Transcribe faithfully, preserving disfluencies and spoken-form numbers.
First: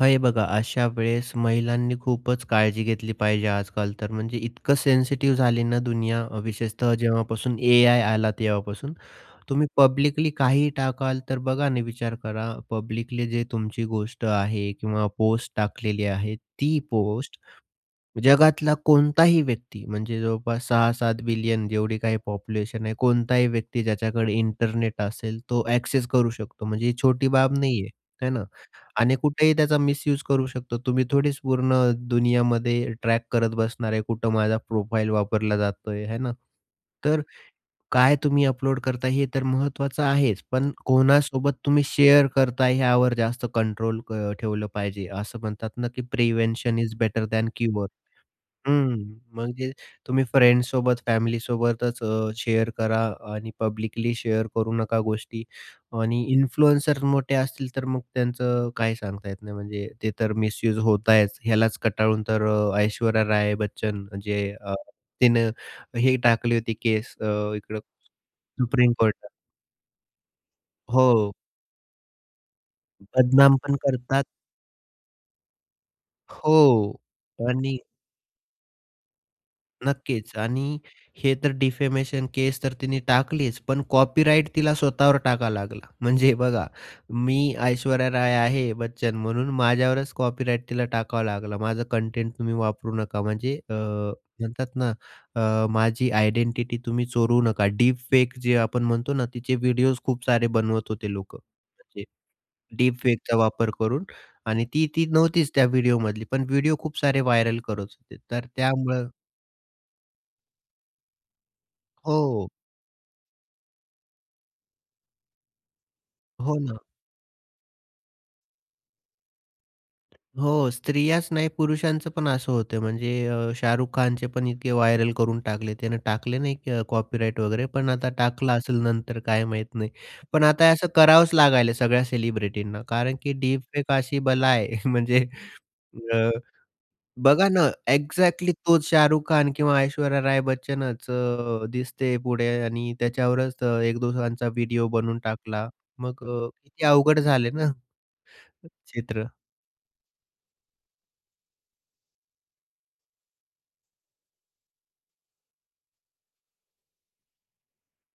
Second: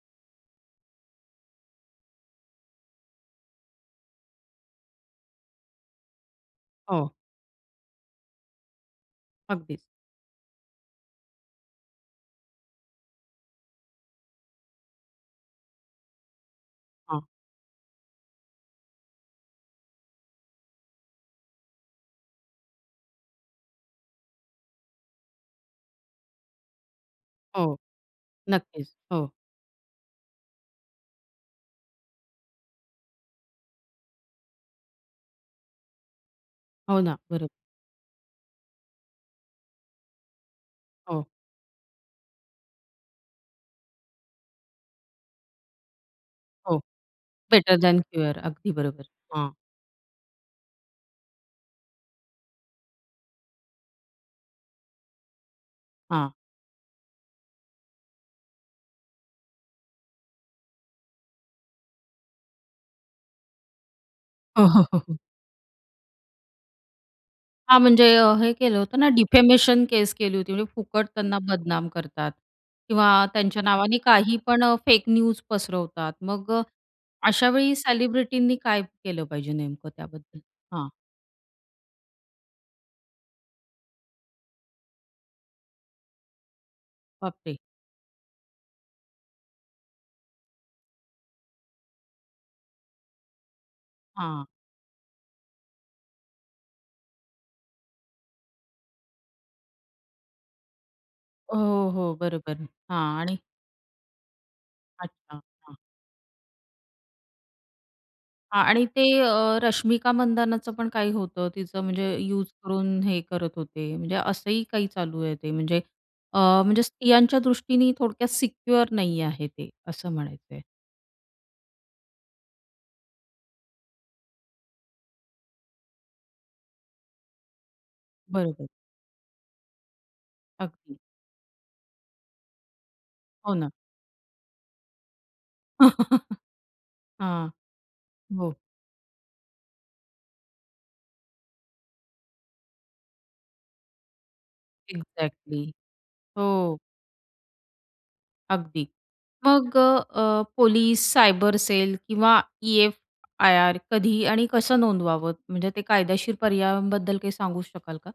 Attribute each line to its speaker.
Speaker 1: हे बघा, अशा वेळेस महिलांनी खूपच काळजी घेतली पाहिजे आजकाल तर म्हणजे इतकं सेन्सिटिव्ह झाली ना, दुनिया. विशेषतः
Speaker 2: हो.
Speaker 1: जेव्हापासून ए आय आला तेव्हापासून. तुम्ही
Speaker 2: अगदीच.
Speaker 1: पब्लिकली काहीही टाकाल, तर बघा, आणि विचार करा. पब्लिकली जे तुमची गोष्ट आहे किंवा पोस्ट टाकलेली आहे, ती
Speaker 2: हां.
Speaker 1: पोस्ट जगातला कोणताही व्यक्ती, म्हणजे जवळपास सहा सात बिलियन जेवढी काही पॉप्युलेशन आहे, कोणताही व्यक्ती ज्याच्याकडे इंटरनेट असेल तो एक्सेस करू शकतो. म्हणजे ही छोटी बाब
Speaker 2: हो,
Speaker 1: नाहीये आहे ना,
Speaker 2: नक्कीच,
Speaker 1: आणि
Speaker 2: हो.
Speaker 1: कुठेही त्याचा मिस्यूज करू शकतो. तुम्ही थोडीच पूर्ण दुनियामध्ये ट्रॅक करत बसणार आहे, कुठे माझा प्रोफाइल वापरला जातोय आहे हाय ना
Speaker 2: हो ना,
Speaker 1: तर,
Speaker 2: बरोब
Speaker 1: काय तुम्ही अपलोड करताय हे तर महत्त्वाचं आहेच, पण
Speaker 2: हो.
Speaker 1: कोणासोबत तुम्ही शेअर करताय ह्यावर जास्त कंट्रोल अ, ठेवलं पाहिजे. असं म्हणतात ना, की
Speaker 2: हो.
Speaker 1: "Prevention is better than
Speaker 2: better
Speaker 1: cure."
Speaker 2: Than cure अगदी
Speaker 1: हं,
Speaker 2: बरोबर हां.
Speaker 1: म्हणजे तुम्ही फ्रेंड्ससोबत फॅमिलीसोबतच अ, शेअर करा आणि पब्लिकली शेअर करू नका गोष्टी, आणि
Speaker 2: हां.
Speaker 1: इन्फ्लुअन्सर मोठे असतील तर मग त्यांचं काही सांगता येत नाही, म्हणजे ते तर मिस युज होतायच. यालाच कंटाळून तर अ, ऐश्वर्या राय बच्चन अ, म्हणजे तिने हे टाकली होती केस अ,
Speaker 2: हां.
Speaker 1: इकडं
Speaker 2: म्हणजे अ, हे केलं
Speaker 1: सुप्रीम
Speaker 2: होतं ना,
Speaker 1: कोर्टात.
Speaker 2: डिफेमेशन केस केली होती. म्हणजे फुकट
Speaker 1: हो.
Speaker 2: त्यांना बदनाम करतात किंवा
Speaker 1: बदनाम
Speaker 2: त्यांच्या
Speaker 1: पण
Speaker 2: नावाने
Speaker 1: करतात.
Speaker 2: काही पण अ, फेक न्यूज पसरवतात. मग अ,
Speaker 1: हो
Speaker 2: अशावेळी
Speaker 1: आणि
Speaker 2: सेलिब्रिटींनी काय केलं पाहिजे नेमकं
Speaker 1: नक्कीच
Speaker 2: त्याबद्दल?
Speaker 1: आणि
Speaker 2: हां.
Speaker 1: हे तर डिफेमेशन केस तर तिने टाकलीच, पण कॉपीराईट तिला स्वतःवर टाकावा लागला. म्हणजे बघा
Speaker 2: बाप
Speaker 1: मी
Speaker 2: रे!
Speaker 1: ऐश्वर्या राय आहे बच्चन, म्हणून माझ्यावरच कॉपीराईट तिला टाकावा लागला. माझा कंटेंट तुम्ही वापरू नका, म्हणजे अ,
Speaker 2: हां.
Speaker 1: म्हणतात ना, माझी अ, आयडेंटिटी तुम्ही चोरू नका. डीप फेक जे आपण म्हणतो ना, तिचे व्हिडिओज खूप सारे बनवत होते लोकं.
Speaker 2: हो,
Speaker 1: म्हणजे
Speaker 2: हो, बरोबर.
Speaker 1: डीप
Speaker 2: हां,
Speaker 1: फेकचा
Speaker 2: आणि
Speaker 1: वापर करून आणि ती ती
Speaker 2: अच्छा,
Speaker 1: नव्हतीच त्या
Speaker 2: हां.
Speaker 1: व्हिडिओमधली. पण व्हिडिओ खूप सारे व्हायरल करत होते. तर
Speaker 2: आणि ते
Speaker 1: त्यामुळं
Speaker 2: अ, रश्मिका मंदानाचं पण काही होतं, तिचं म्हणजे यूज
Speaker 1: हो.
Speaker 2: करून हे करत होते. म्हणजे असंही काही चालू आहे ते म्हणजे अ,
Speaker 1: हो ना.
Speaker 2: म्हणजे स्त्रियांच्या दृष्टीने थोडक्यात सिक्युअर नाही आहे ते, असं म्हणायचंय.
Speaker 1: हो, स्त्रियाच नाही, पुरुषांचं पण असं होतं म्हणजे अ, शाहरुख खानचे पण इतके व्हायरल करून टाकले. त्याने टाकले नाही कॉपीराईट वगैरे, पण आता टाकला
Speaker 2: बरोबर.
Speaker 1: असेल नंतर काय माहीत नाही. पण आता असं
Speaker 2: अगदी.
Speaker 1: करावंच लागायला सगळ्या सेलिब्रिटींना, कारण की
Speaker 2: हो
Speaker 1: डीप
Speaker 2: ना.
Speaker 1: फेक एक अशी बला आहे म्हणजे अ, बघा
Speaker 2: हां,
Speaker 1: ना, एक्झॅक्टली
Speaker 2: हो.
Speaker 1: तोच शाहरुख खान किंवा ऐश्वर्या राय बच्चनच अ, दिसते पुढे, आणि त्याच्यावरच अ, एक दोघांचा व्हिडिओ बनवून टाकला
Speaker 2: एक्झॅक्टली
Speaker 1: मग अ,
Speaker 2: हो.
Speaker 1: किती अवघड झाले ना
Speaker 2: अगदी.
Speaker 1: चित्र.
Speaker 2: मग अ, अ, पोलिस, सायबर सेल, किंवा ई-एफ-आय-आर कधी, आणि कसं नोंदवावं? म्हणजे ते कायदेशीर पर्यायांबद्दल काही सांगू शकाल का?